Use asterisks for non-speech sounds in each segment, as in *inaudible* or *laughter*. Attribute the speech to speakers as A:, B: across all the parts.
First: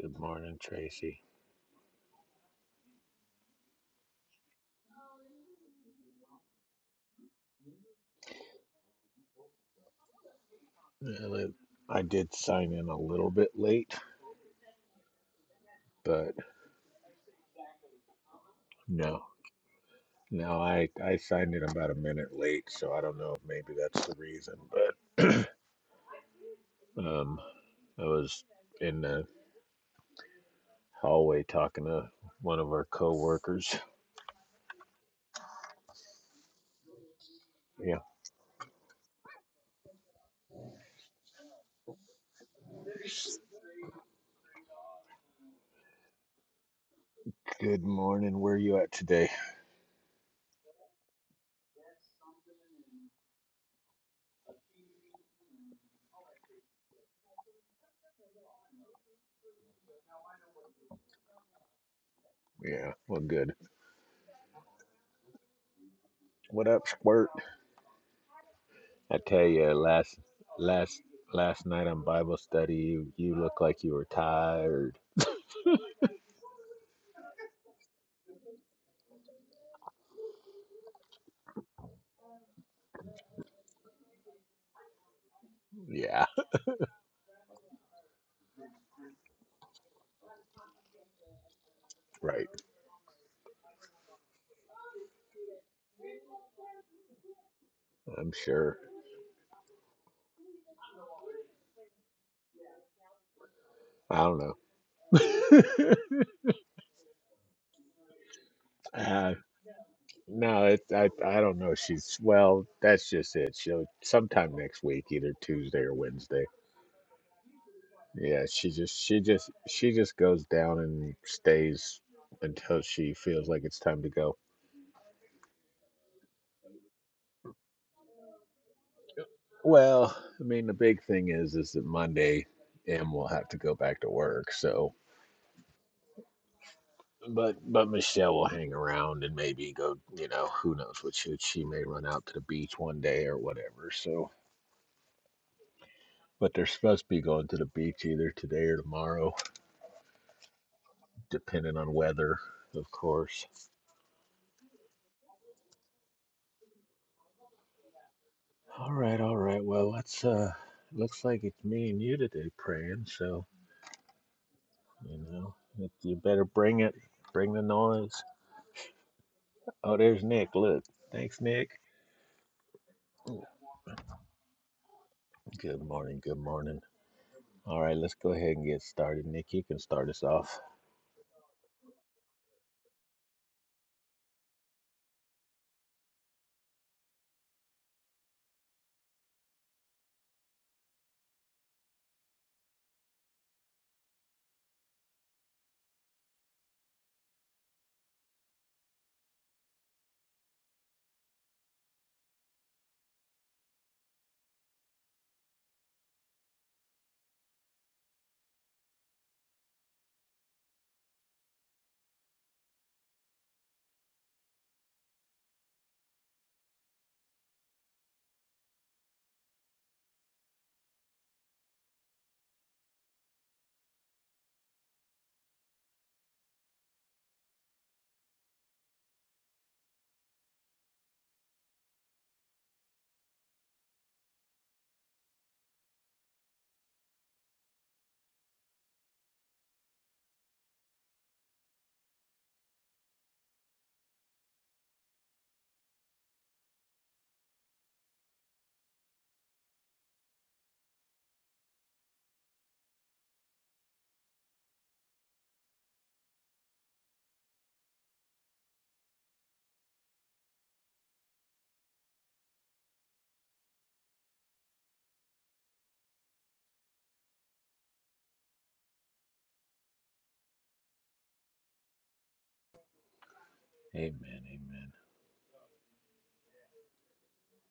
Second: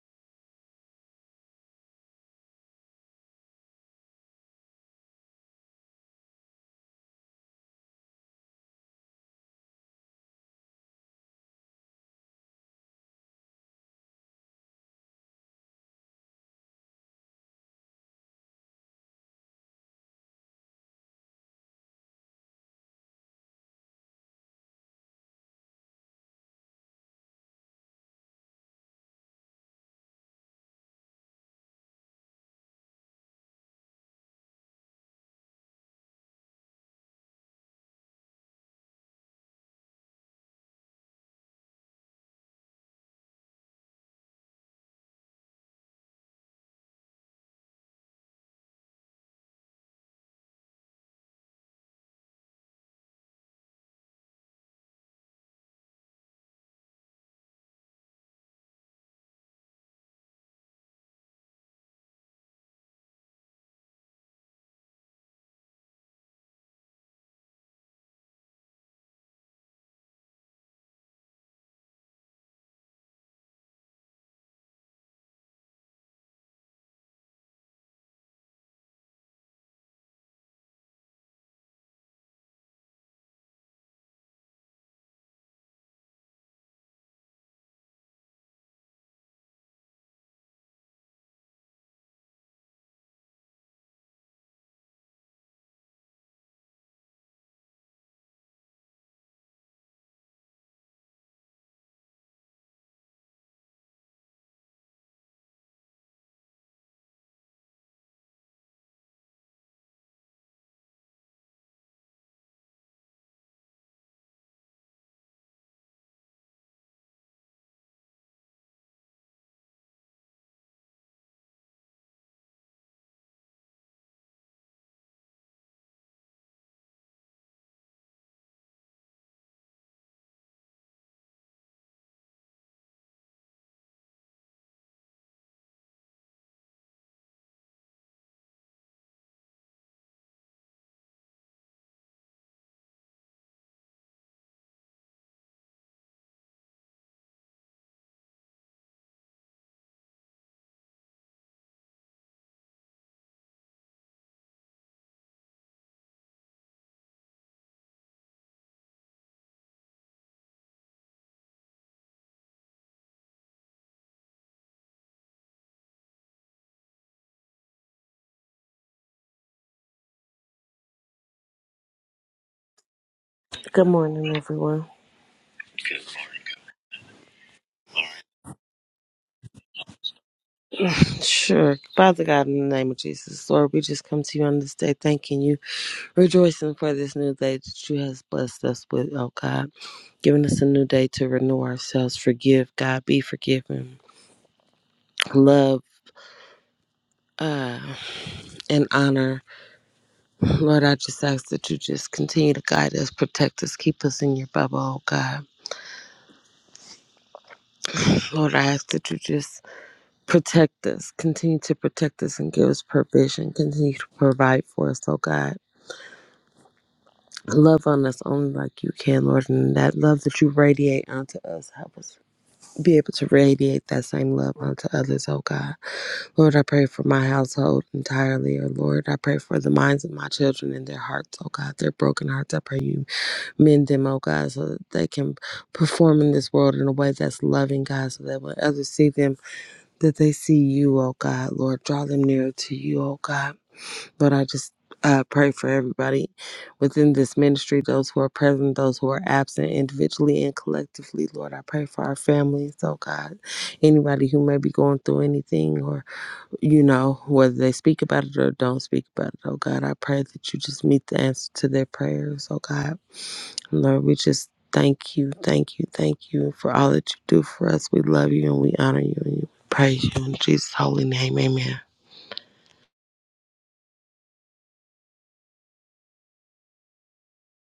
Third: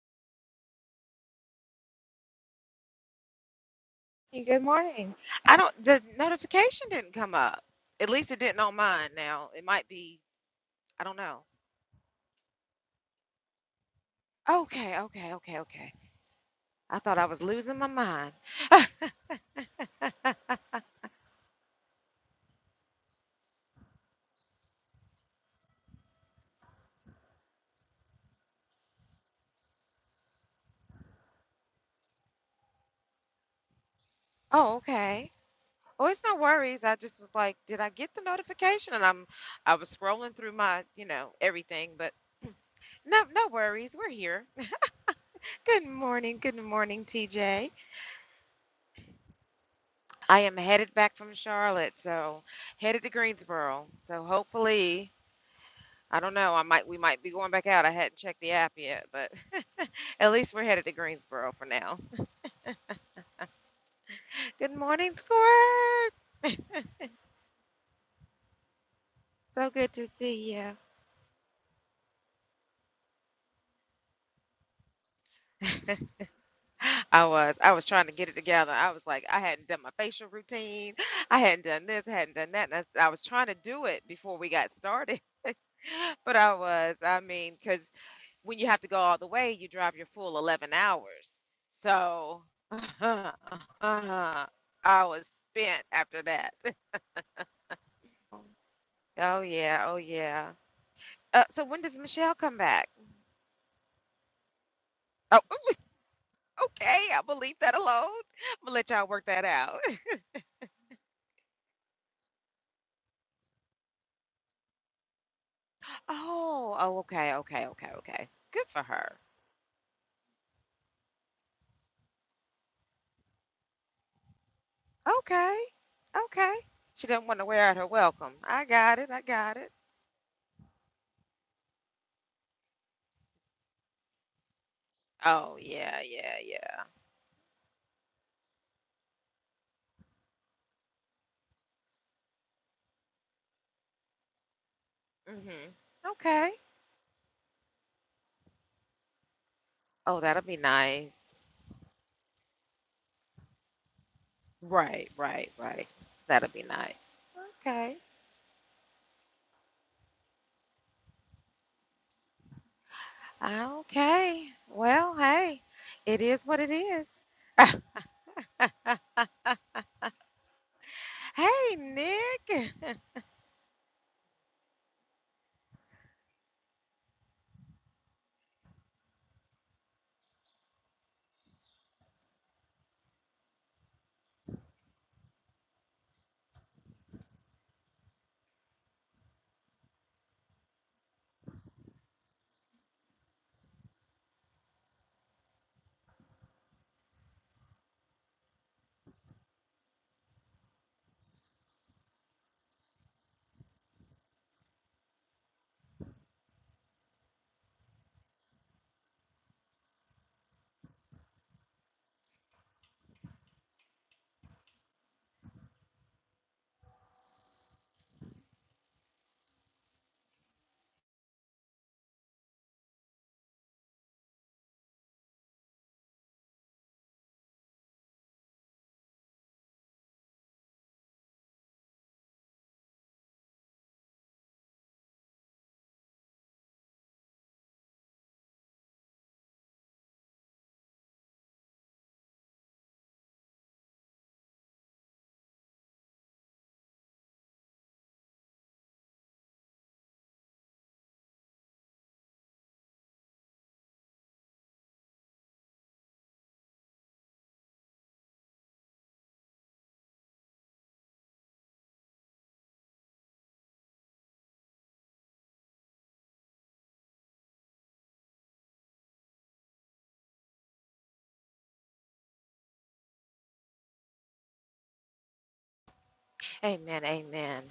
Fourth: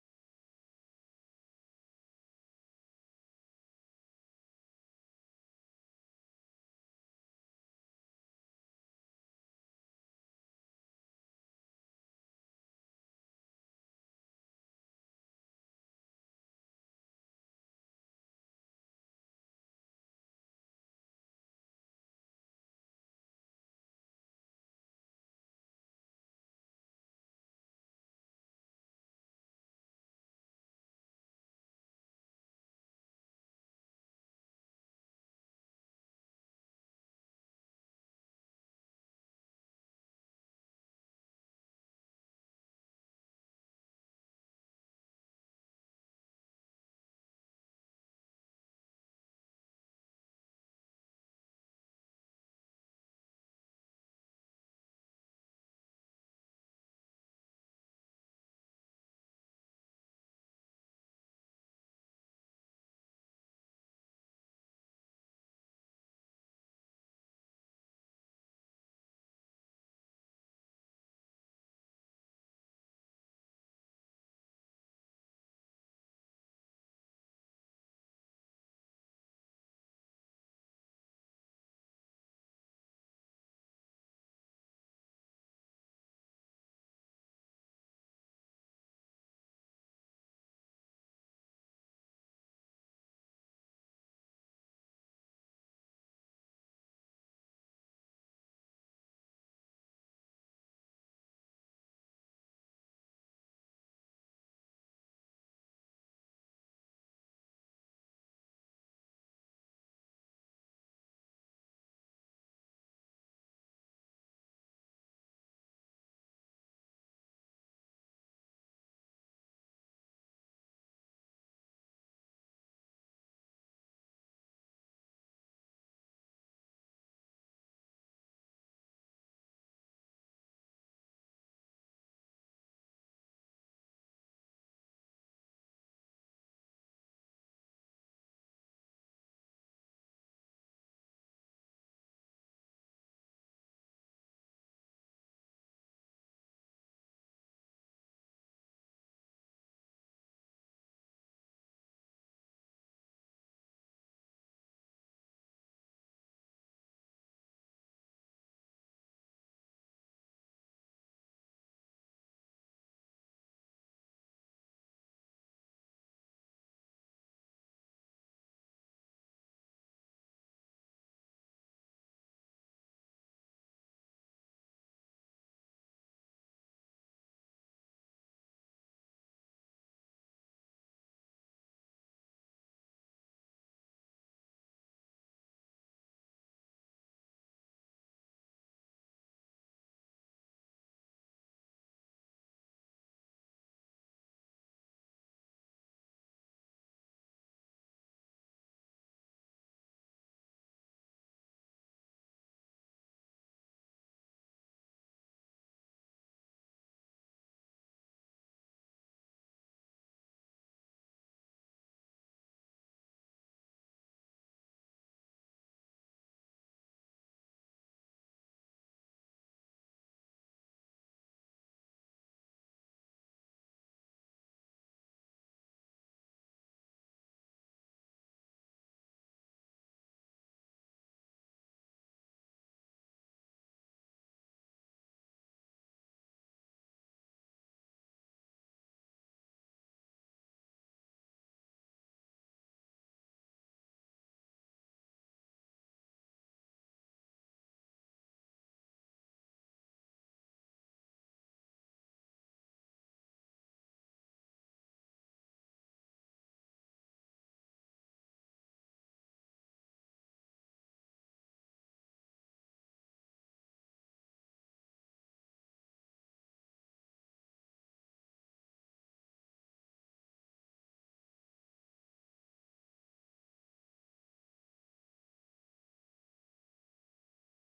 A: Good morning, Tracy.
B: Hey, Good morning. I don't, the notification didn't come up. At least it didn't on mine now. It might be, I don't
A: Well,
B: know.
A: I did sign in a little bit late,
B: Okay, okay, okay, okay.
A: but
B: I thought I was losing my mind. *laughs*
A: no, no, I I signed in about a minute late, so I don't know if maybe that's the reason. But *clears throat* um, I was in the hallway talking to one of our coworkers.
B: Oh, okay. Oh, it's no worries. I just was like, did I
A: Yeah.
B: get the notification? And I'm, I was scrolling through my, you know, everything, but no, no worries. We're here. *laughs* Good morning. Good morning, T J.
A: Good morning. Where you at today?
B: I am headed back from Charlotte, so headed to Greensboro. So hopefully. I don't know. I might we might be going back out. I hadn't checked the app yet, but *laughs* at least we're headed to Greensboro for now.
A: Yeah. Well, good.
B: Good morning, Squirt.
A: What up, Squirt? I tell
B: So
A: you,
B: good to
A: last
B: see you.
A: last last night on Bible study, you, you look like you were tired.
B: *gasps* I was I was trying to get it together. I was like I hadn't done my facial routine. I hadn't done this. I hadn't done that. And I, s- I was trying to do it before we got started, *laughs*
A: Yeah.
B: but I was. I mean, because when you have to go all the way, you drive your full eleven hours. So
A: Right.
B: *laughs* I was spent after that. *laughs*
A: I'm sure.
B: Oh yeah, oh yeah. Uh, so when does Michelle come back?
A: I don't know.
B: Oh, ooh, okay. I'm gonna leave that alone. I'm gonna let y'all work
A: Uh,
B: that out. *laughs*
A: no, it, I I don't know. She's well. That's just it. She'll sometime next week, either Tuesday or Wednesday.
B: Oh, oh, okay, okay, okay, okay.
A: Yeah,
B: Good
A: she
B: for
A: just
B: her.
A: she just she just goes down and stays until she feels like it's time to go.
B: Okay, okay. She didn't want to wear out her welcome. I got it. I got it.
A: Well, I mean, the big thing is is that Monday, M will have to go back to work. So,
B: Oh yeah, yeah, yeah.
A: but but Michelle will hang around and maybe go. You know, who knows what she she may run out to the beach one day or whatever. So
B: Mhm. Okay.
A: but they're supposed to be going to the beach either today or tomorrow,
B: Oh, that'll be nice.
A: depending on weather, of course.
B: Right, right, right. That'll be nice. Okay.
A: All right, all right. Well, let's. Uh, looks like it's me and you today praying. So
B: Okay. Well,
A: you know,
B: hey,
A: you
B: it
A: better
B: is what it
A: bring it.
B: is.
A: Bring the noise. Oh, there's Nick. Look. Thanks, Nick.
B: Hey, Nick. *laughs*
C: Good morning, everyone.
A: Good morning. Good morning. All right, let's go ahead and get started. Nick, you can start us off.
C: Sure. Father God, in the name of Jesus, Lord, we just come to you on this day, thanking you, rejoicing for this new day that you has blessed us with, oh God, giving us a new day to renew ourselves, forgive, God, be forgiven, love, uh, and honor. Lord, I just ask that you just continue to guide us, protect us, keep us in your bubble, oh God. Lord, I ask that you just protect us, continue to protect us and give us provision, continue to provide for us, oh God. Love on us only like you can, Lord, and that love that you radiate onto us, help us be able to radiate that same love onto others, oh God. Lord, I pray for my household entirely, oh Lord. I pray for the minds of my children and their hearts, oh God, their broken hearts. I pray you mend them, oh God, so that they can perform in this world in a way that's loving, God, so that when others see them, that they see you, oh God, Lord. Draw them nearer to you, oh God. But I just uh, pray for everybody within this ministry, those who are present, those who are absent, individually and collectively. Lord, I pray for our families, oh God. Anybody who may be going through anything or, you know, whether they speak about it or don't speak about it, oh God, I pray that you just meet the answer to their prayers, oh God. Lord, we just thank you, thank you, thank you for all that you do for us. We love you and we honor you and we praise you in Jesus' holy name. Amen.
A: Amen. Amen.
B: Amen. Amen.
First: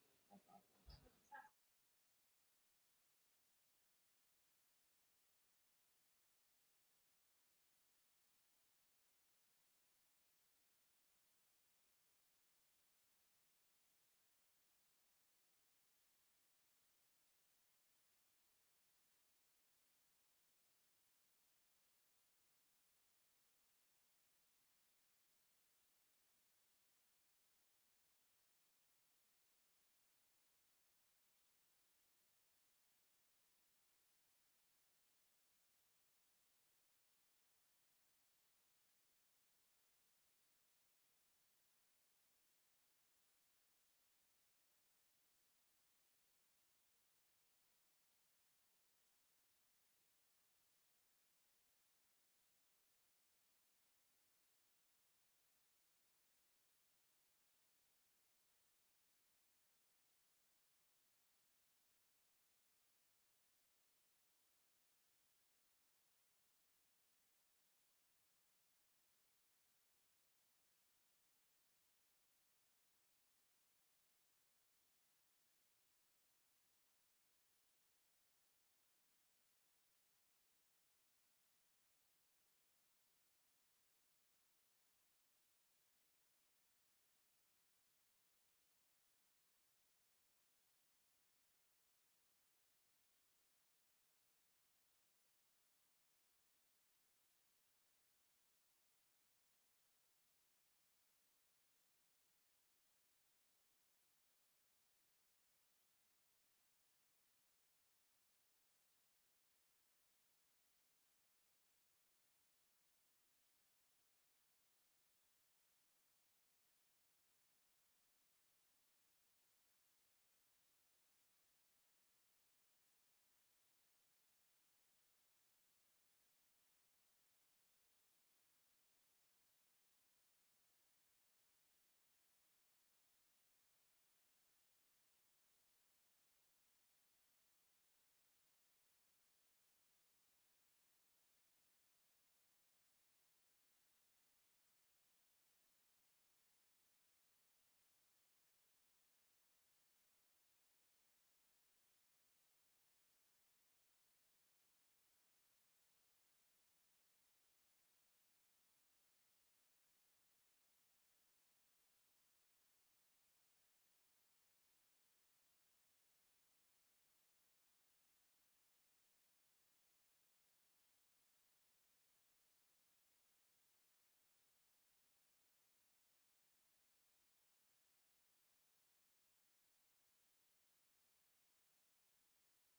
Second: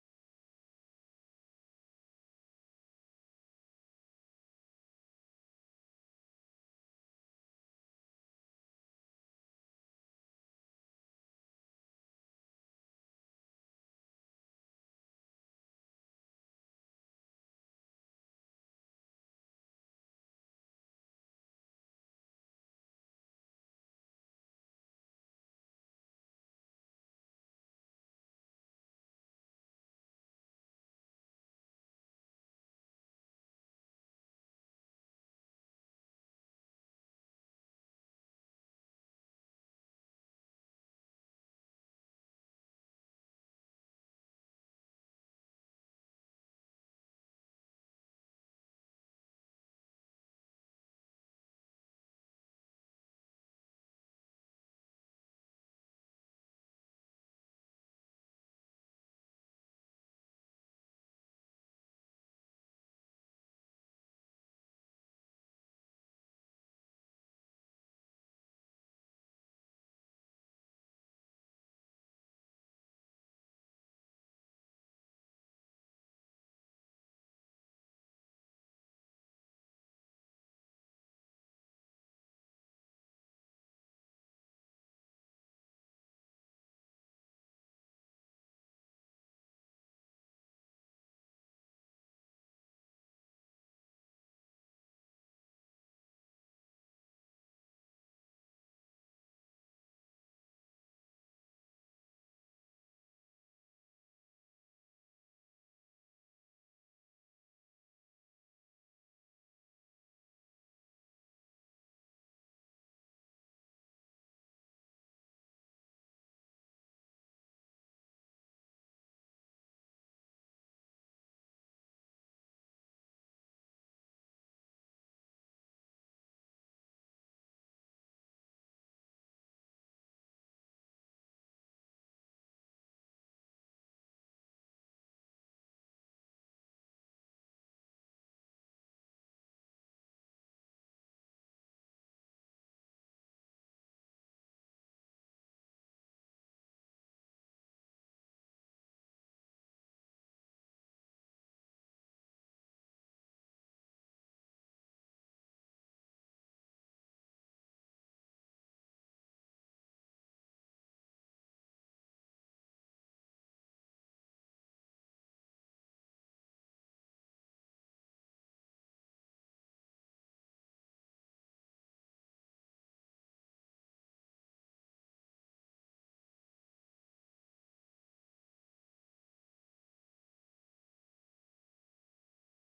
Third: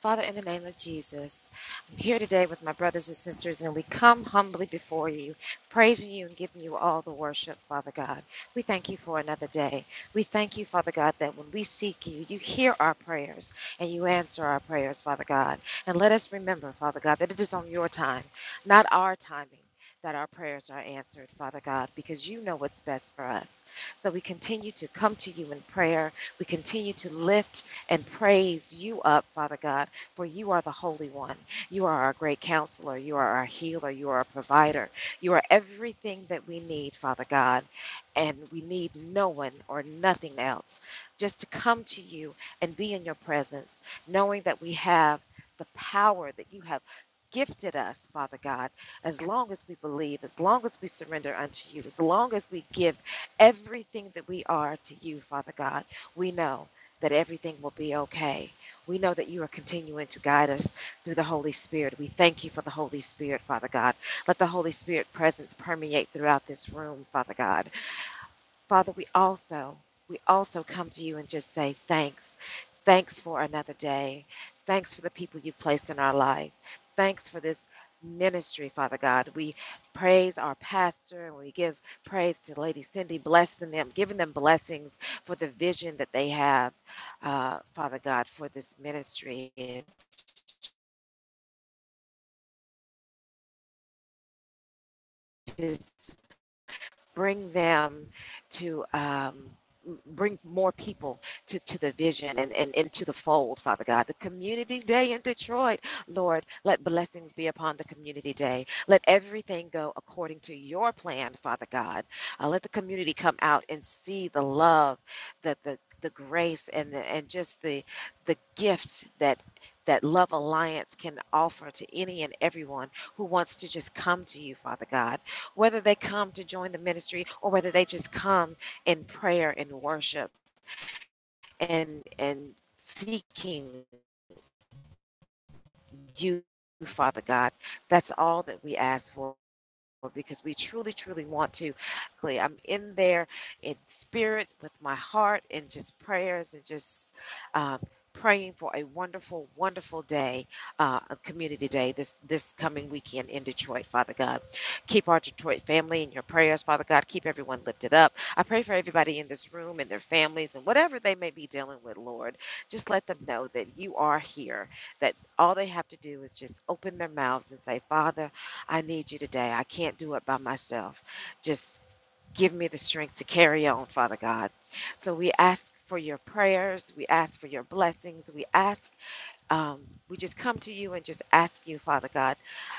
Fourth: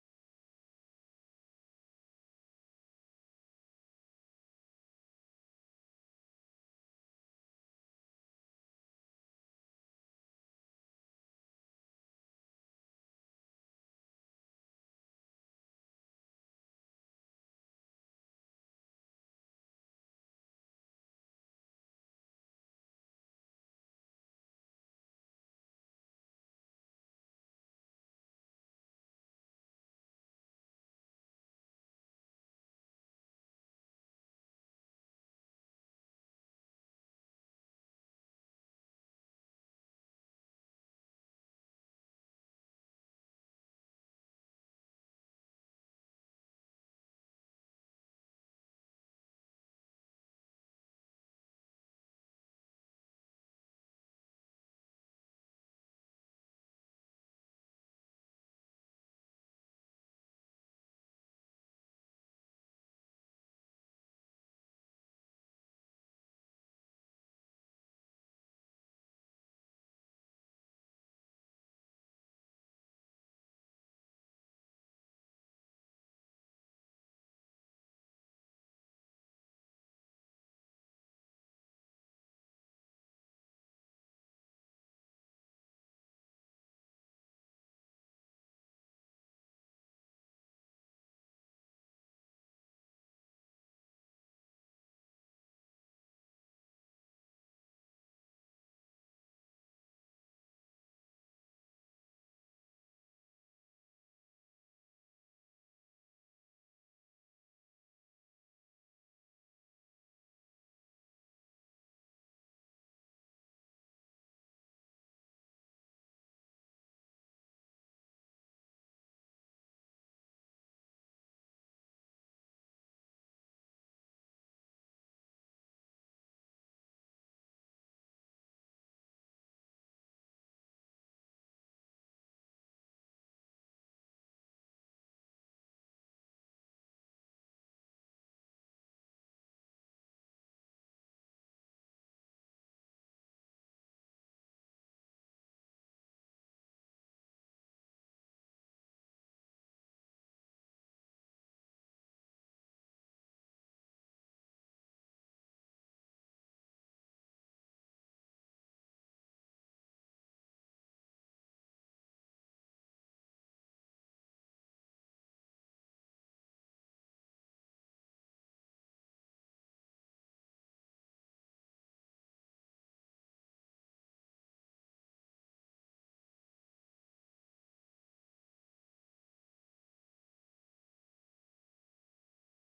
B: Father, in the name of Jesus, I'm here today with my brothers and sisters, and we come humbly before you, praising you and giving you all the worship, Father God. We thank you for another day. We thank you, Father God, that when we seek you, you hear our prayers and you answer our prayers, Father God. And let us remember, Father God, that it is on your time, not our timing. That our prayers are answered, Father God, because you know what's best for us. So we continue to come to you in prayer. We continue to lift and praise you up, Father God, for you are the Holy One. You are our great counselor. You are our healer. You are our provider. You are everything that we need, Father God. And we need no one or nothing else. Just to come to you and be in your presence, knowing that we have the power that you have gifted us, Father God, as long as we believe, as long as we surrender unto you, as long as we give everything that we are to you, Father God. We know that everything will be okay. We know that you are continuing to guide us through the Holy Spirit. We thank you for the Holy Spirit, Father God. Let the Holy Spirit presence permeate throughout this room, Father God. Father, we also we also come to you and just say thanks. Thanks for another day. Thanks for the people you've placed in our life. Thanks for this ministry, Father God. We praise our pastor and we give praise to Lady Cindy, blessing them, giving them blessings for the vision that they have, uh, Father God, for this ministry. and. just bring them to um, bring more people to, to the vision and, and into the fold, Father God. The community day in Detroit, Lord, let blessings be upon the community day. Let everything go according to your plan, Father God. Uh, let the community come out and see the love, the the, the grace and the, and just the the gifts that that Love Alliance can offer to any and everyone who wants to just come to you, Father God whether they come to join the ministry or whether they just come in prayer and worship and and seeking you father god that's all that we ask for because we truly, truly want to. Like, I'm in there in spirit with my heart and just prayers and just um, praying for a wonderful, wonderful day, uh, a community day this this coming weekend in Detroit. Father God, keep our Detroit family in your prayers. Father God, keep everyone lifted up. I pray for everybody in this room and their families and whatever they may be dealing with, Lord. Just let them know that you are here. That all they have to do is just open their mouths and say, Father. I need you today. I can't do it by myself. Just give me the strength to carry on, Father God. So we ask for your prayers. We ask for your blessings. We ask, um, we just come to you and just ask you, Father God,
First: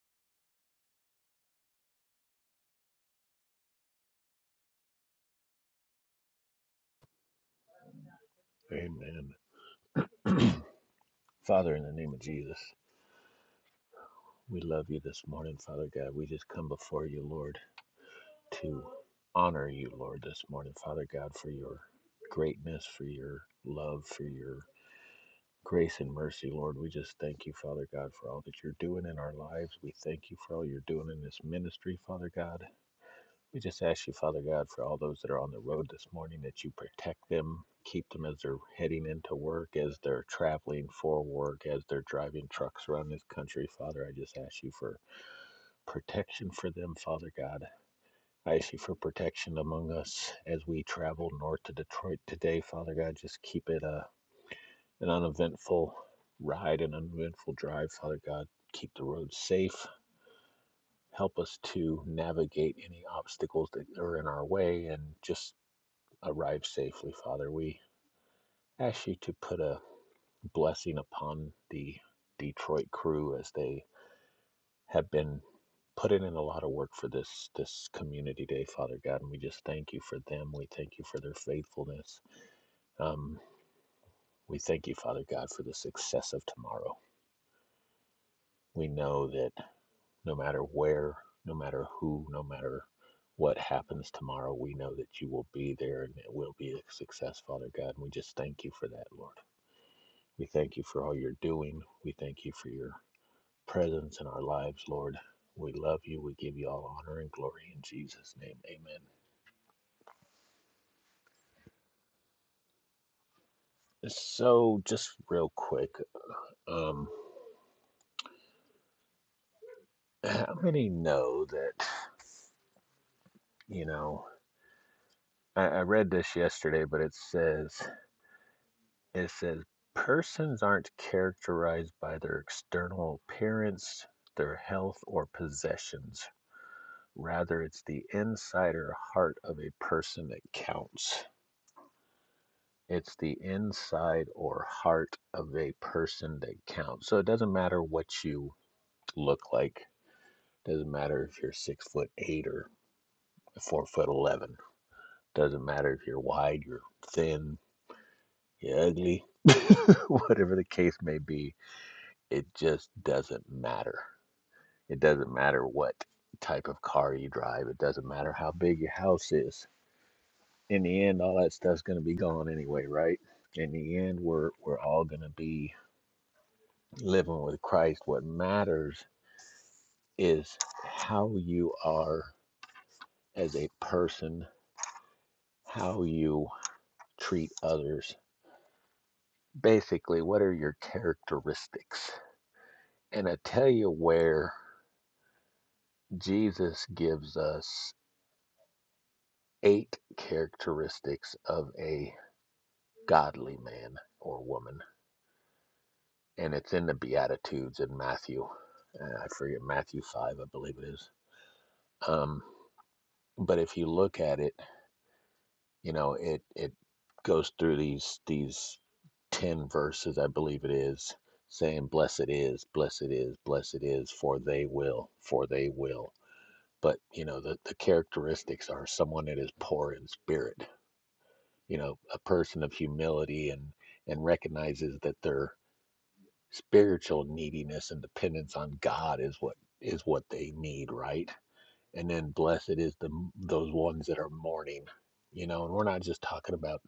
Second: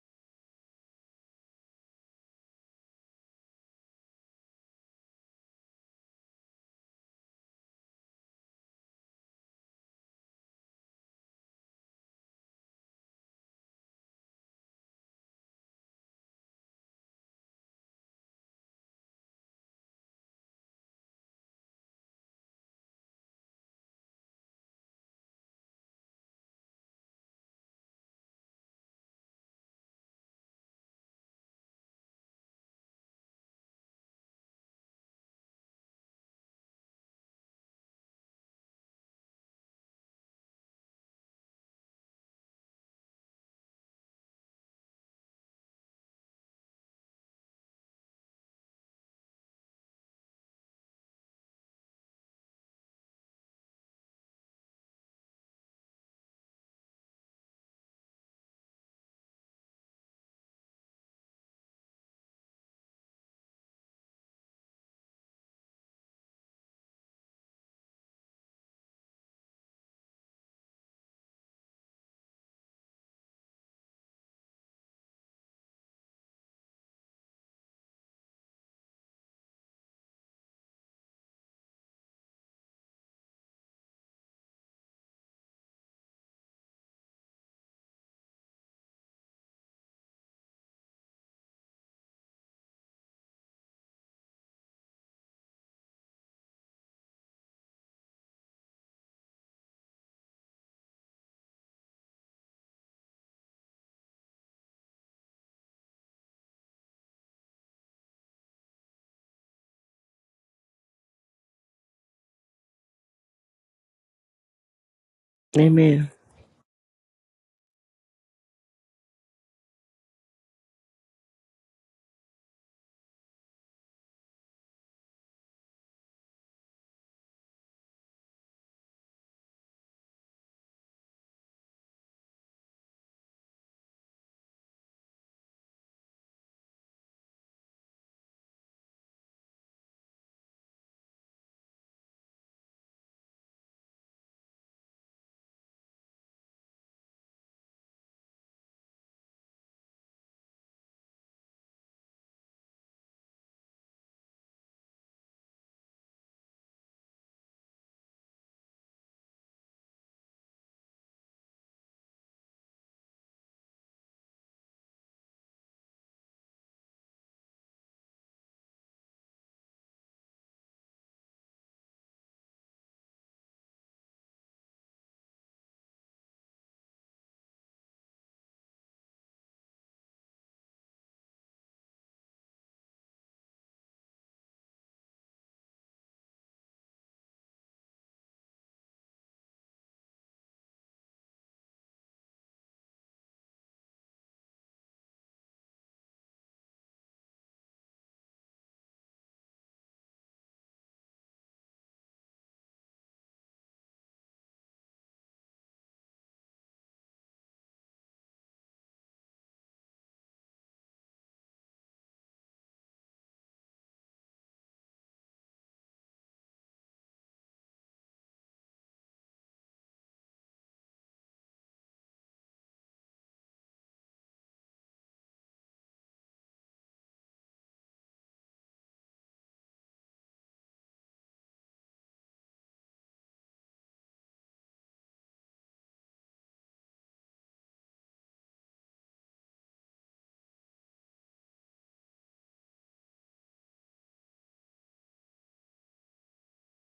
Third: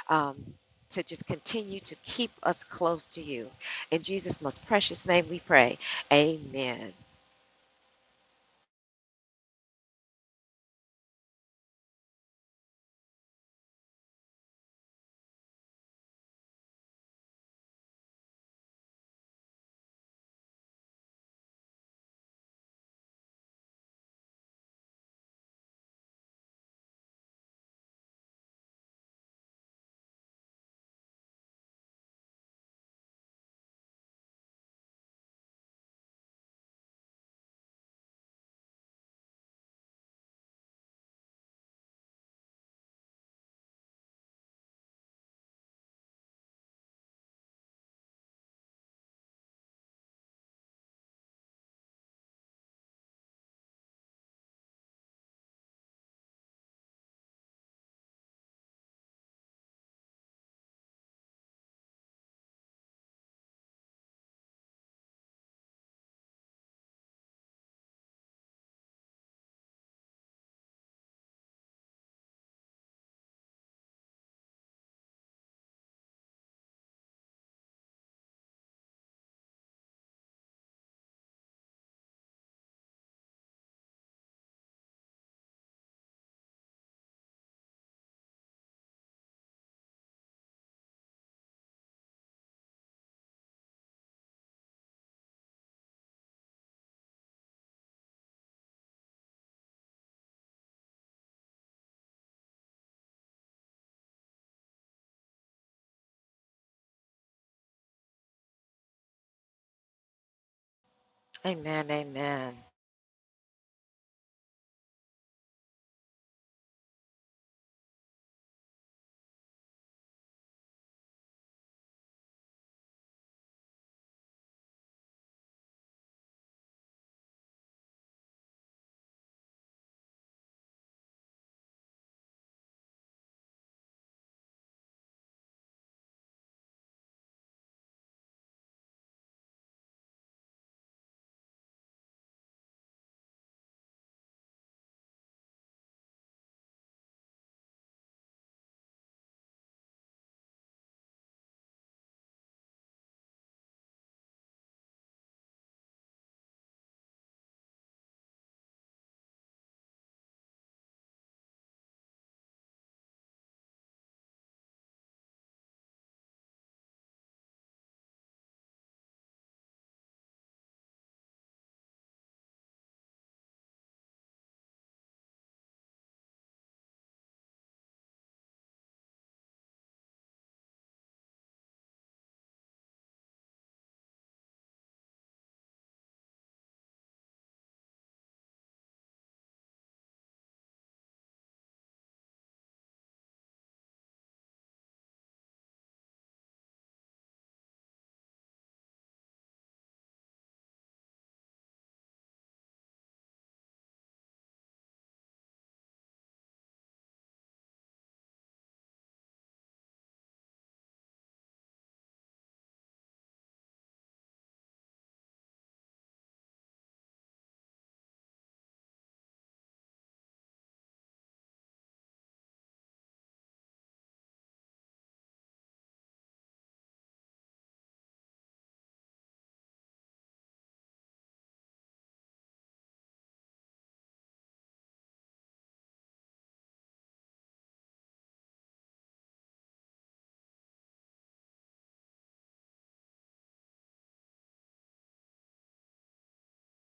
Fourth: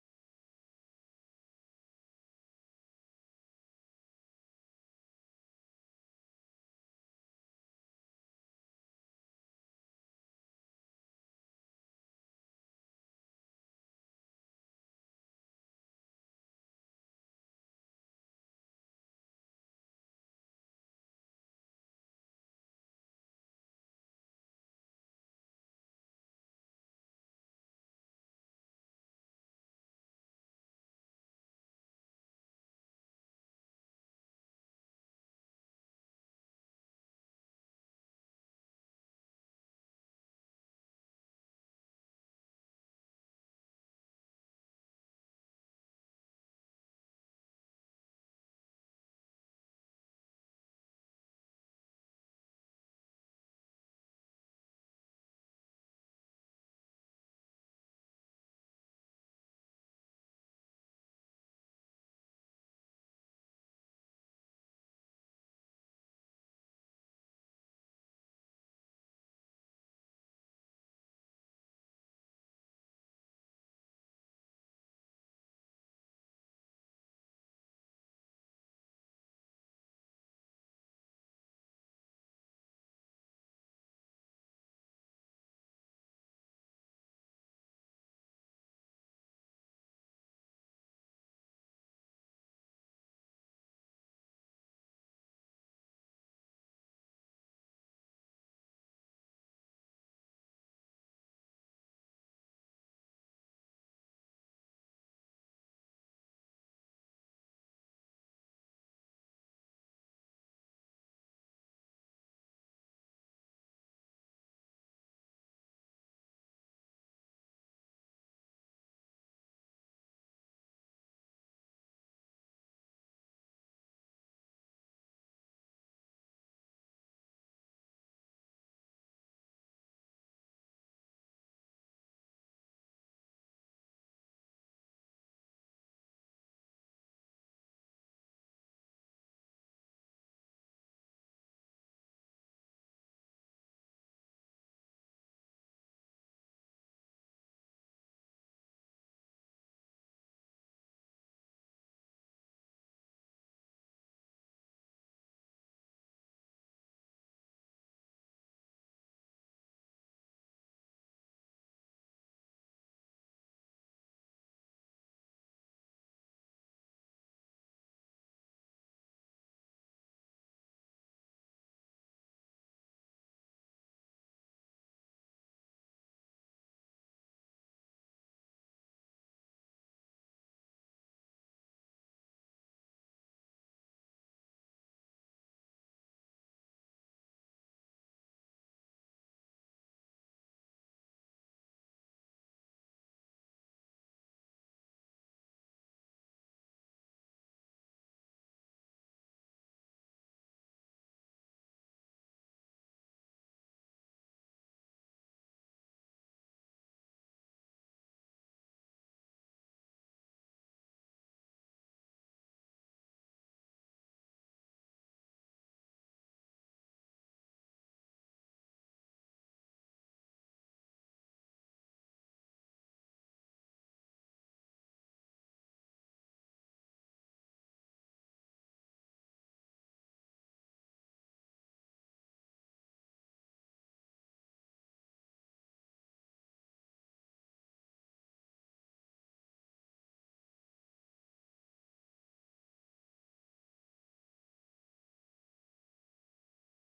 B: um, to just continue to keep us close to you. In Jesus' most precious name we pray. Amen.
A: Amen. Father, in the name of Jesus, we love you this morning, Father God. We just come before you, Lord. to honor you, Lord, this morning, Father God, for your greatness, for your love, for your grace and mercy, Lord. We just thank you, Father God, for all that you're doing in our lives. We thank you for all you're doing in this ministry, Father God. We just ask you, Father God, for all those that are on the road this morning, that you protect them, keep them as they're heading into work, as they're traveling for work, as they're driving trucks around this country. Father, I just ask you for protection for them, Father God. I ask you for protection among us as we travel north to Detroit today, Father God. Just keep it a an uneventful ride, an uneventful drive, Father God. Keep the roads safe. Help us to navigate any obstacles that are in our way and just arrive safely, Father. We ask you to put a blessing upon the Detroit crew as they have been putting in a lot of work for this this community day, Father God, and we just thank you for them. We thank you for their faithfulness. Um, we thank you, Father God, for the success of tomorrow. We know that no matter where, no matter who, no matter what happens tomorrow, we know that you will be there and it will be a success, Father God. And we just thank you for that, Lord. We thank you for all you're doing. We thank you for your presence in our lives, Lord. We love you. We give you all honor and glory in Jesus' name. Amen.
B: Amen. Amen.
A: So, just real quick,
C: Amen.
A: um, *clears throat* how many know that, you know, I, I read this yesterday, but it says, it says, persons aren't characterized by their external appearance, their health, or possessions. Rather, it's the inside or heart of a person that counts. It's the inside or heart of a person that counts. So it doesn't matter what you look like. It Doesn't matter if you're six foot eight or four foot eleven. It Doesn't matter if you're wide, you're thin, you're ugly, *laughs* whatever the case may be. It just doesn't matter. It doesn't matter what type of car you drive. It doesn't matter how big your house is. In the end, all that stuff's gonna be gone anyway, right? In the end, we're we're all gonna be living with Christ, what matters is how you are as a person, how you treat others. Basically, what are your characteristics? And I tell you where Jesus gives us eight characteristics of a godly man or woman. And it's in the Beatitudes in Matthew. Uh, I forget, Matthew 5, I believe it is. Um, but if you look at it, You know, it it goes through these these 10 verses, I believe it is, saying, Blessed is, blessed is, blessed is, for they will, for they will. But, you know, the, the characteristics are someone that is poor in spirit, you know, a person of humility and, and recognizes that their spiritual neediness and dependence on God is what is what they need, right? and then blessed is the those ones that are mourning you know and we're not just talking about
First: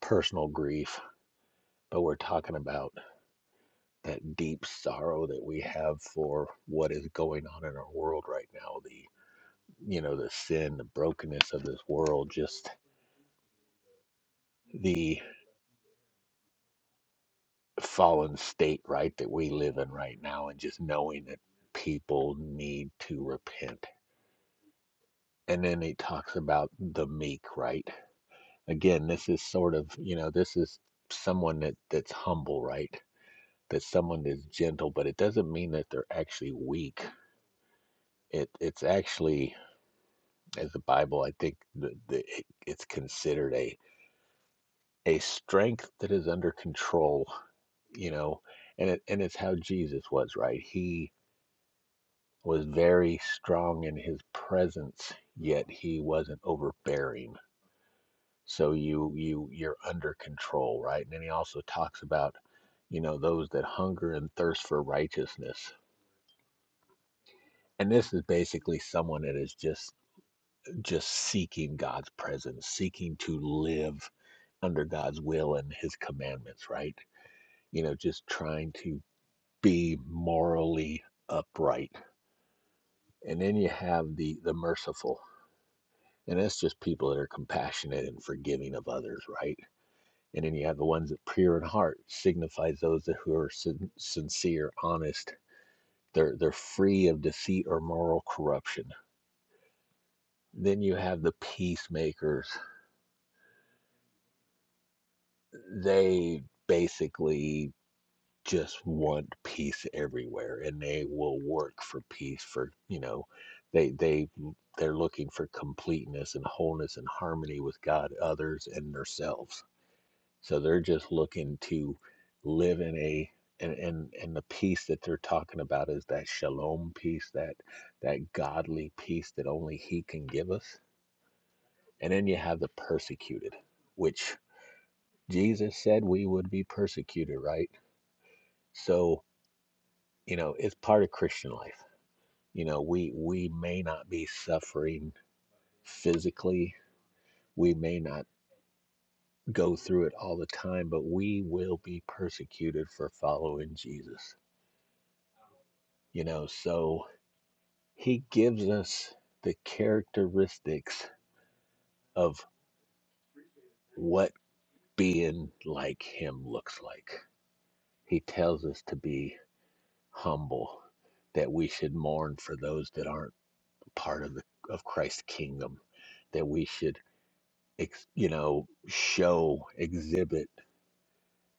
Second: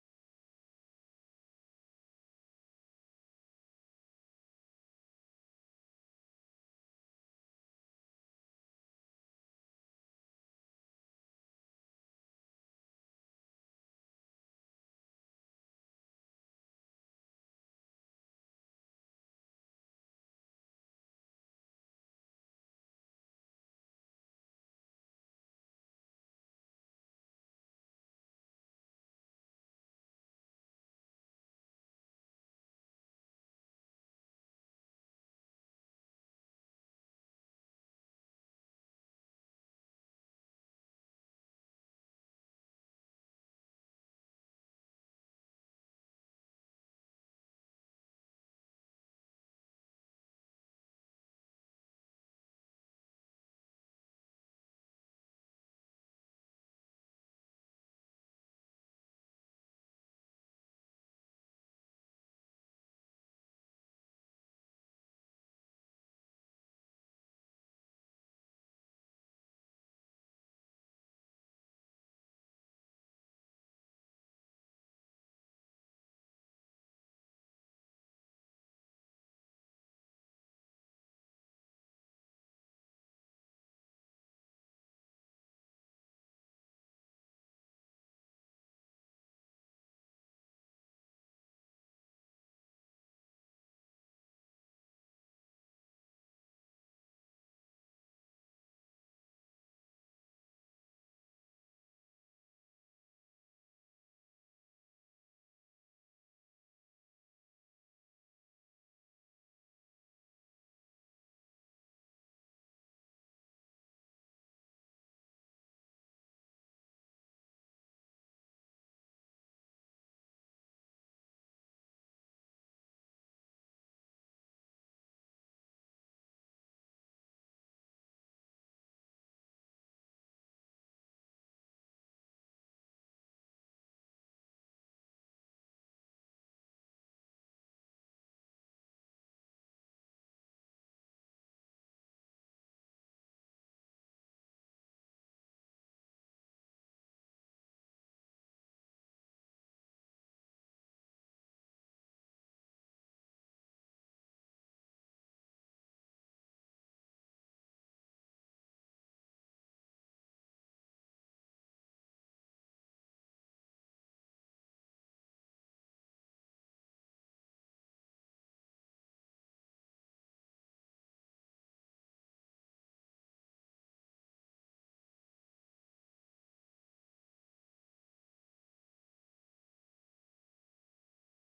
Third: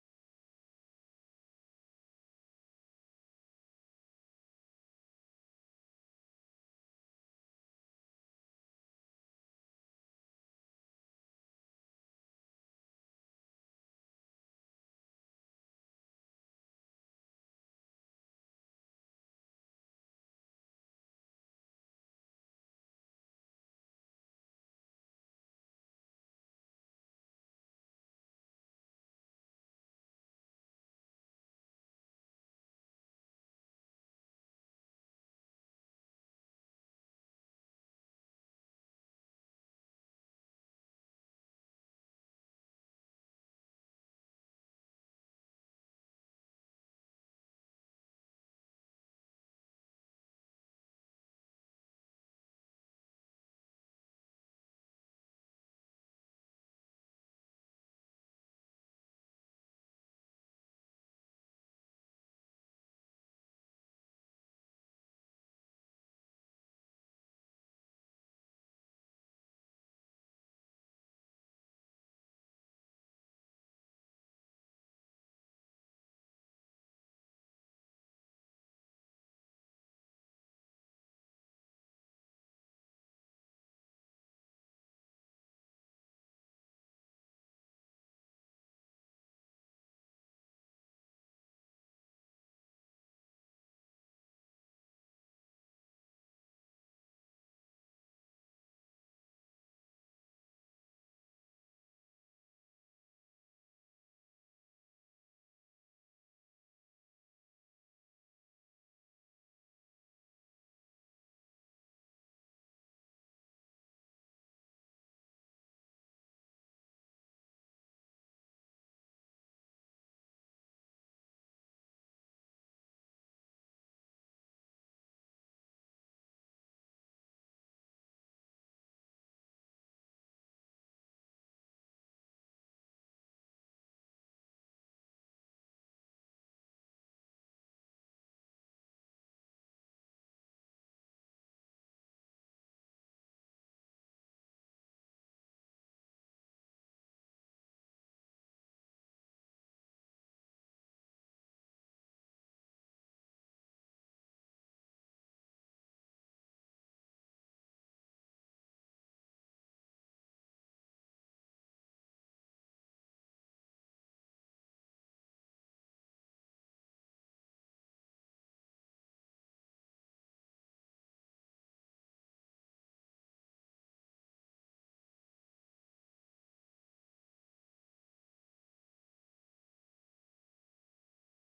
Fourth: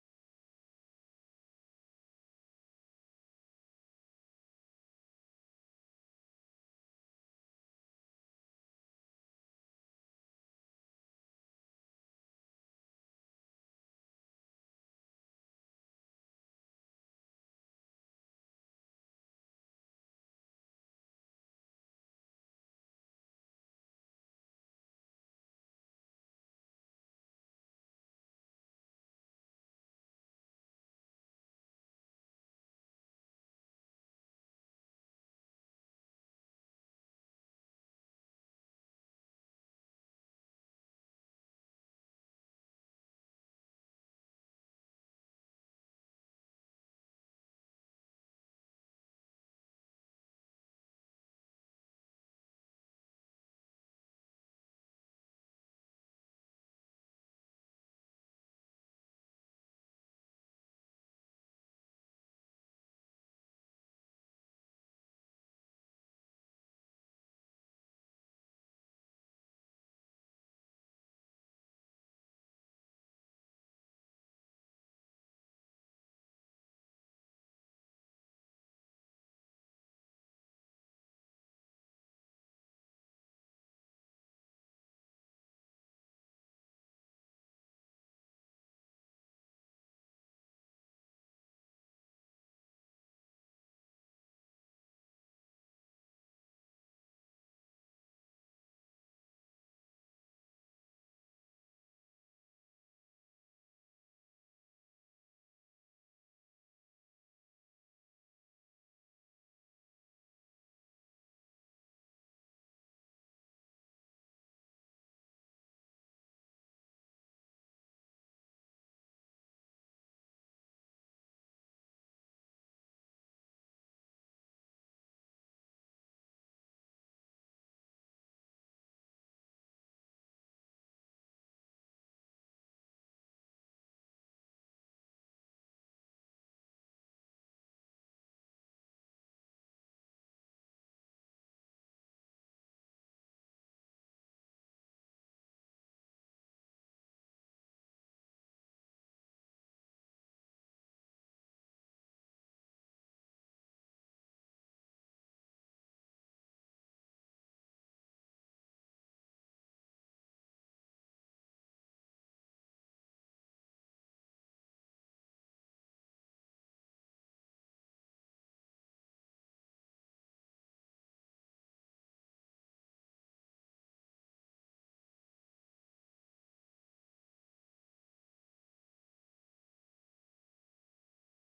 A: personal grief but we're talking about that deep sorrow that we have for what is going on in our world right now the you know the sin the brokenness of this world just the fallen state right that we live in right now and just knowing that people need to repent and then he talks about the meek right again this is sort of you know this is someone that that's humble right that someone that's gentle but it doesn't mean that they're actually weak it it's actually as the bible i think the, the, it, it's considered a a strength that is under control you know and it and it's how jesus was right he was very strong in his presence yet he wasn't overbearing so you you you're under control right and then he also talks about you know those that hunger and thirst for righteousness and this is basically someone that is just just seeking god's presence seeking to live under god's will and his commandments right you know just trying to be morally upright and then you have the the merciful and that's just people that are compassionate and forgiving of others right And then you have the ones that pure in heart signifies those that who are sin- sincere, honest. They're they're free of deceit or moral corruption. Then you have the peacemakers. They basically just want peace everywhere, and they will work for peace. For you know, they they they're looking for completeness and wholeness and harmony with God, others, and themselves So they're just looking to live in a and, and and the peace that they're talking about is that shalom peace, that that godly peace that only he can give us. And then you have the persecuted, which Jesus said we would be persecuted, right? So, you know, it's part of Christian life. You know, we we may not be suffering physically. We may not go through it all the time, but we will be persecuted for following Jesus. You know, so He gives us the characteristics of what being like Him looks like. He tells us to be humble, that we should mourn for those that aren't part of the of Christ's kingdom, that we should ex, you know show exhibit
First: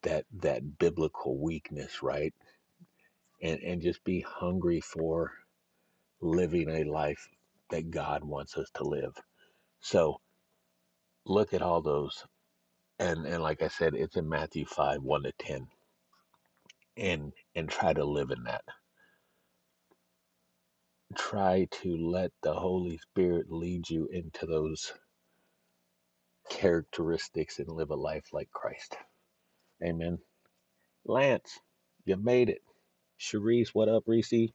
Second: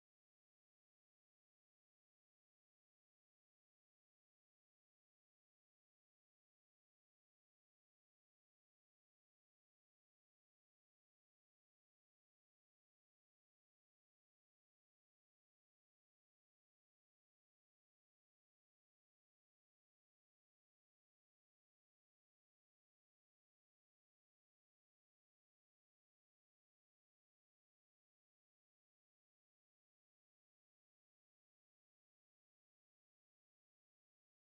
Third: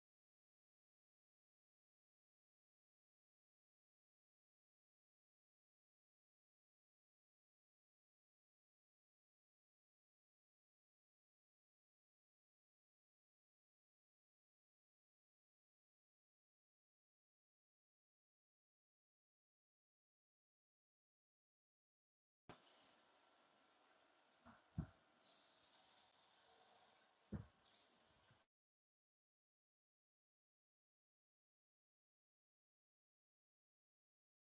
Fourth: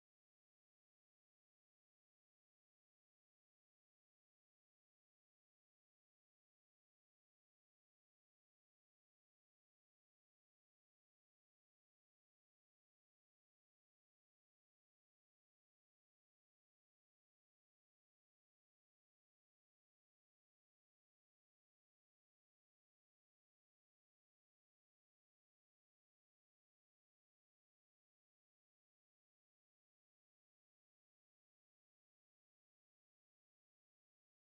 A: that that biblical weakness, right? And and just be hungry for living a life that God wants us to live. So look at all those and and like I said, it's in Matthew five one to ten, and and try to live in that. Try to let the Holy Spirit lead you into those characteristics and live a life like Christ. Amen. Lance, you made it. Cherise, what up, Reese?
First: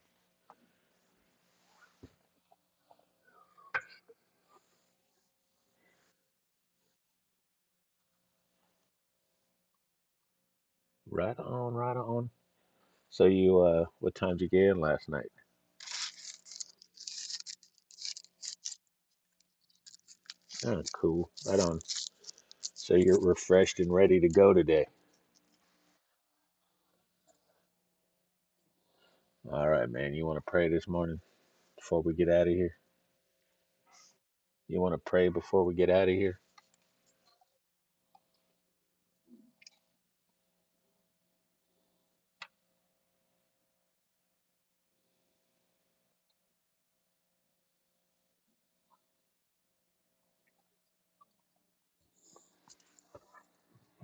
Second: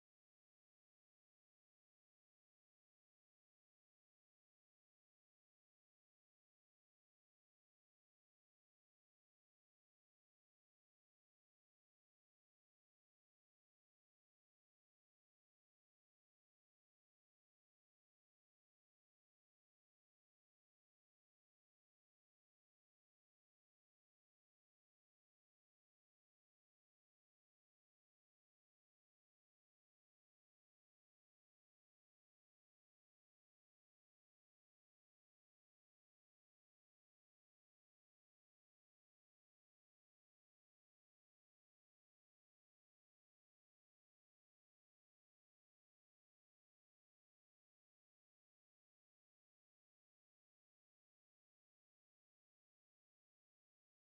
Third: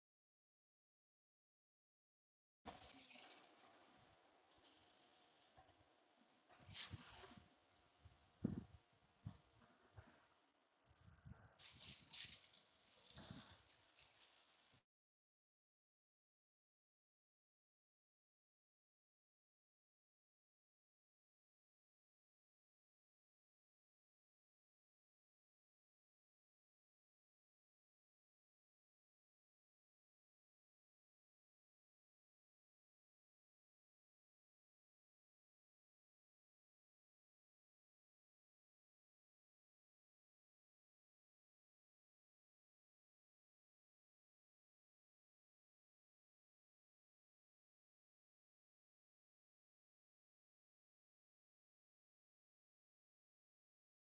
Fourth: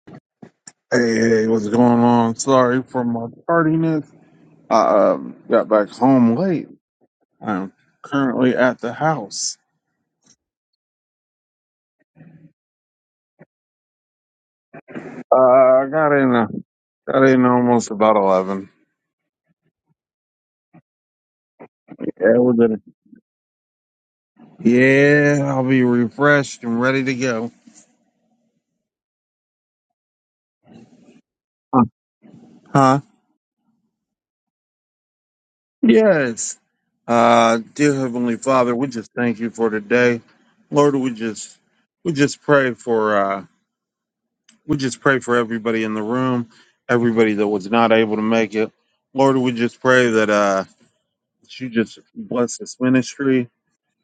D: Hey, hey, what's going on? Sorry for my tardiness. I um, got back home late. I'm currently at the house.
A: Right on, right on. So you, uh, what time did you get in last night?
D: Uh, I got in, uh, got in almost about eleven.
A: Oh, cool. Right on.
D: Yeah, we're good.
A: So you're refreshed and ready to go today.
D: Yeah, I'll be refreshed and ready to go.
A: All right, man. You want to pray this morning
D: Uh,
A: before we get out of here?
D: Huh?
A: You want to pray before we get out of here?
D: Yes. Uh, dear Heavenly Father, we just thank you for today, Lord. We just, we just pray for. uh, We just pray for everybody in the room, everybody that was not able to make it. Lord, we just pray that uh, that you just bless this ministry,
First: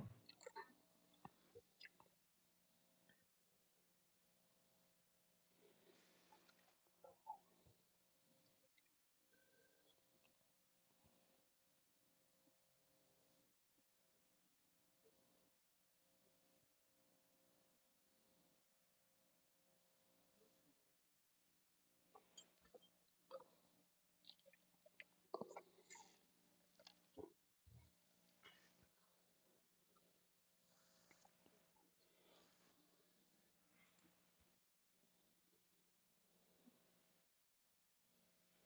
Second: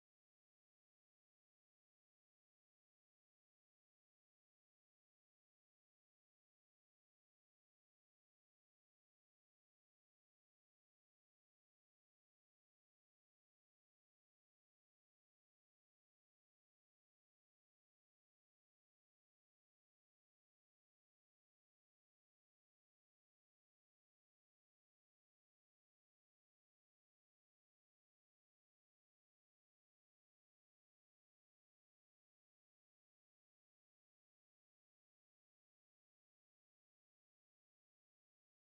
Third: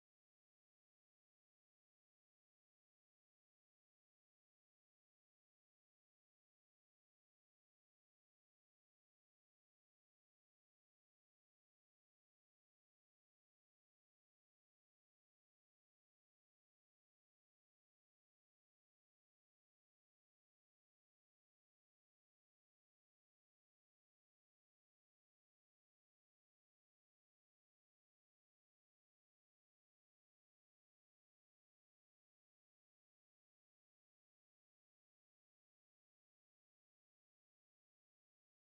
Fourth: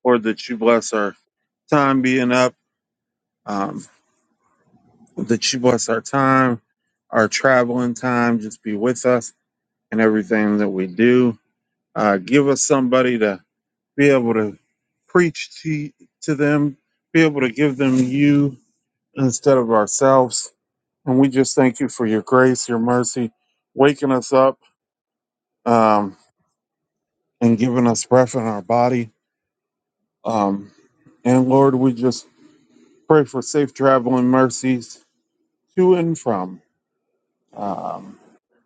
D: or that you bless our time being up, um, that you bless our time, our traveling time. Just be with us and everything that we do. Uh, give us somebody to be able to preach to to them, be able to give them you instead of ourselves And we just thank you for your grace, your mercy, waking us up um, and giving us breath in our body. Um, and Lord, we just pray for safe traveling mercies to and from. Um,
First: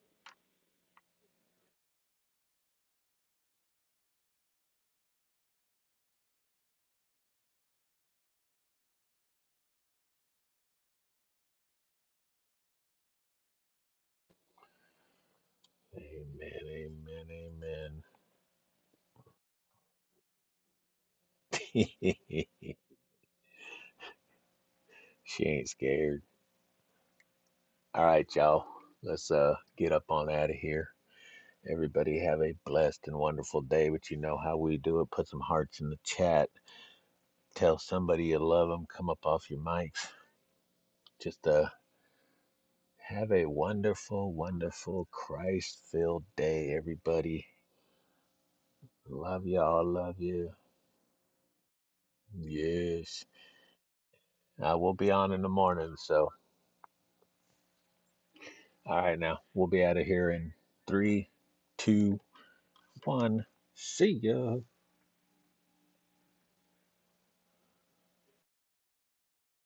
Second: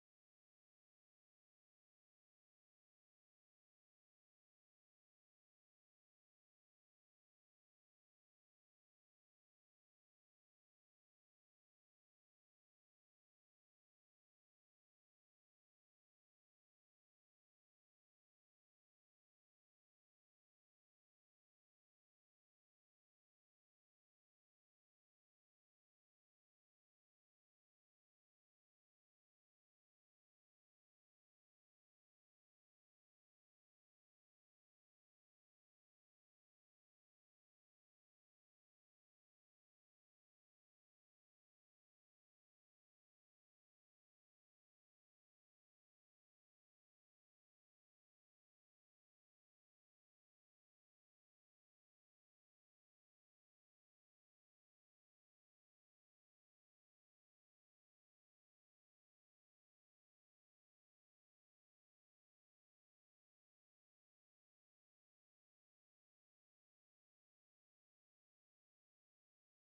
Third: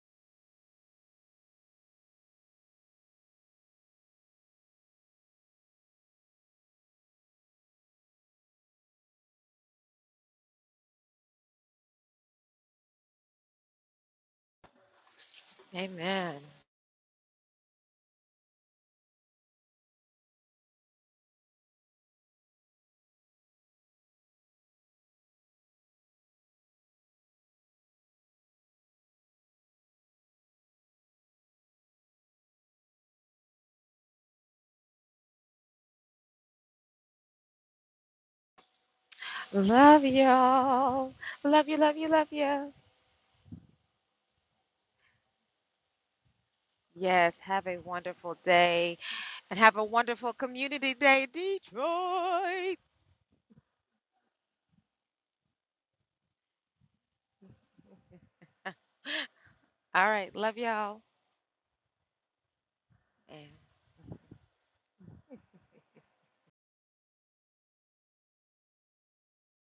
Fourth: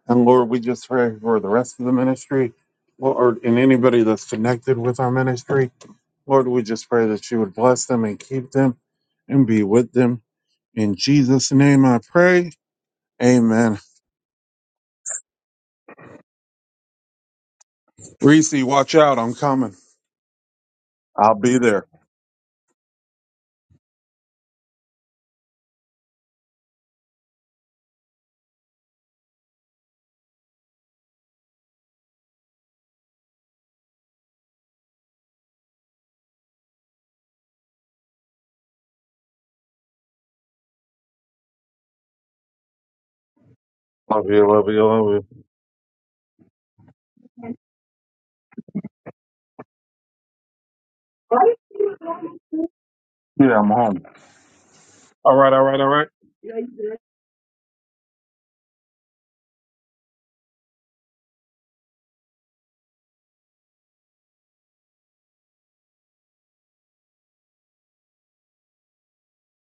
D: and Lord, we just pray for the rest of the ministry, Lord, and anybody that's connected with our ministry. Lord, we just pray that you would bless them and keep them and be with them. In Jesus' name I pray. Amen.
B: Amen.
A: Amen, amen,
D: Reese, watch out. I'm coming. I'll be there.
A: amen. *laughs* she ain't scared. All right, y'all. Let's uh get up on out of here. Everybody have a blessed and wonderful day. But you know how we do it. Put some hearts in the chat. Tell somebody you love them. Come up off your
B: Love
A: mics.
B: y'all.
A: Just uh
B: Love you, love you, love you.
A: have a
D: Love
A: wonderful,
D: you, love you, love
A: wonderful
D: you.
A: Christ-filled day,
B: Yes,
A: everybody.
B: have a wonderful day.
A: Love
B: and have a
A: y'all. Love
B: wonderful
A: you.
B: community day, Detroit.
A: Yes.
D: Yeah, I'm home.
A: I will be on
D: All
A: in the
D: right, all right, all
A: morning.
D: right.
A: So all right, now we'll be out of
B: All right.
A: here in
B: Love y'all.
A: three, two. one.
B: And
A: See ya.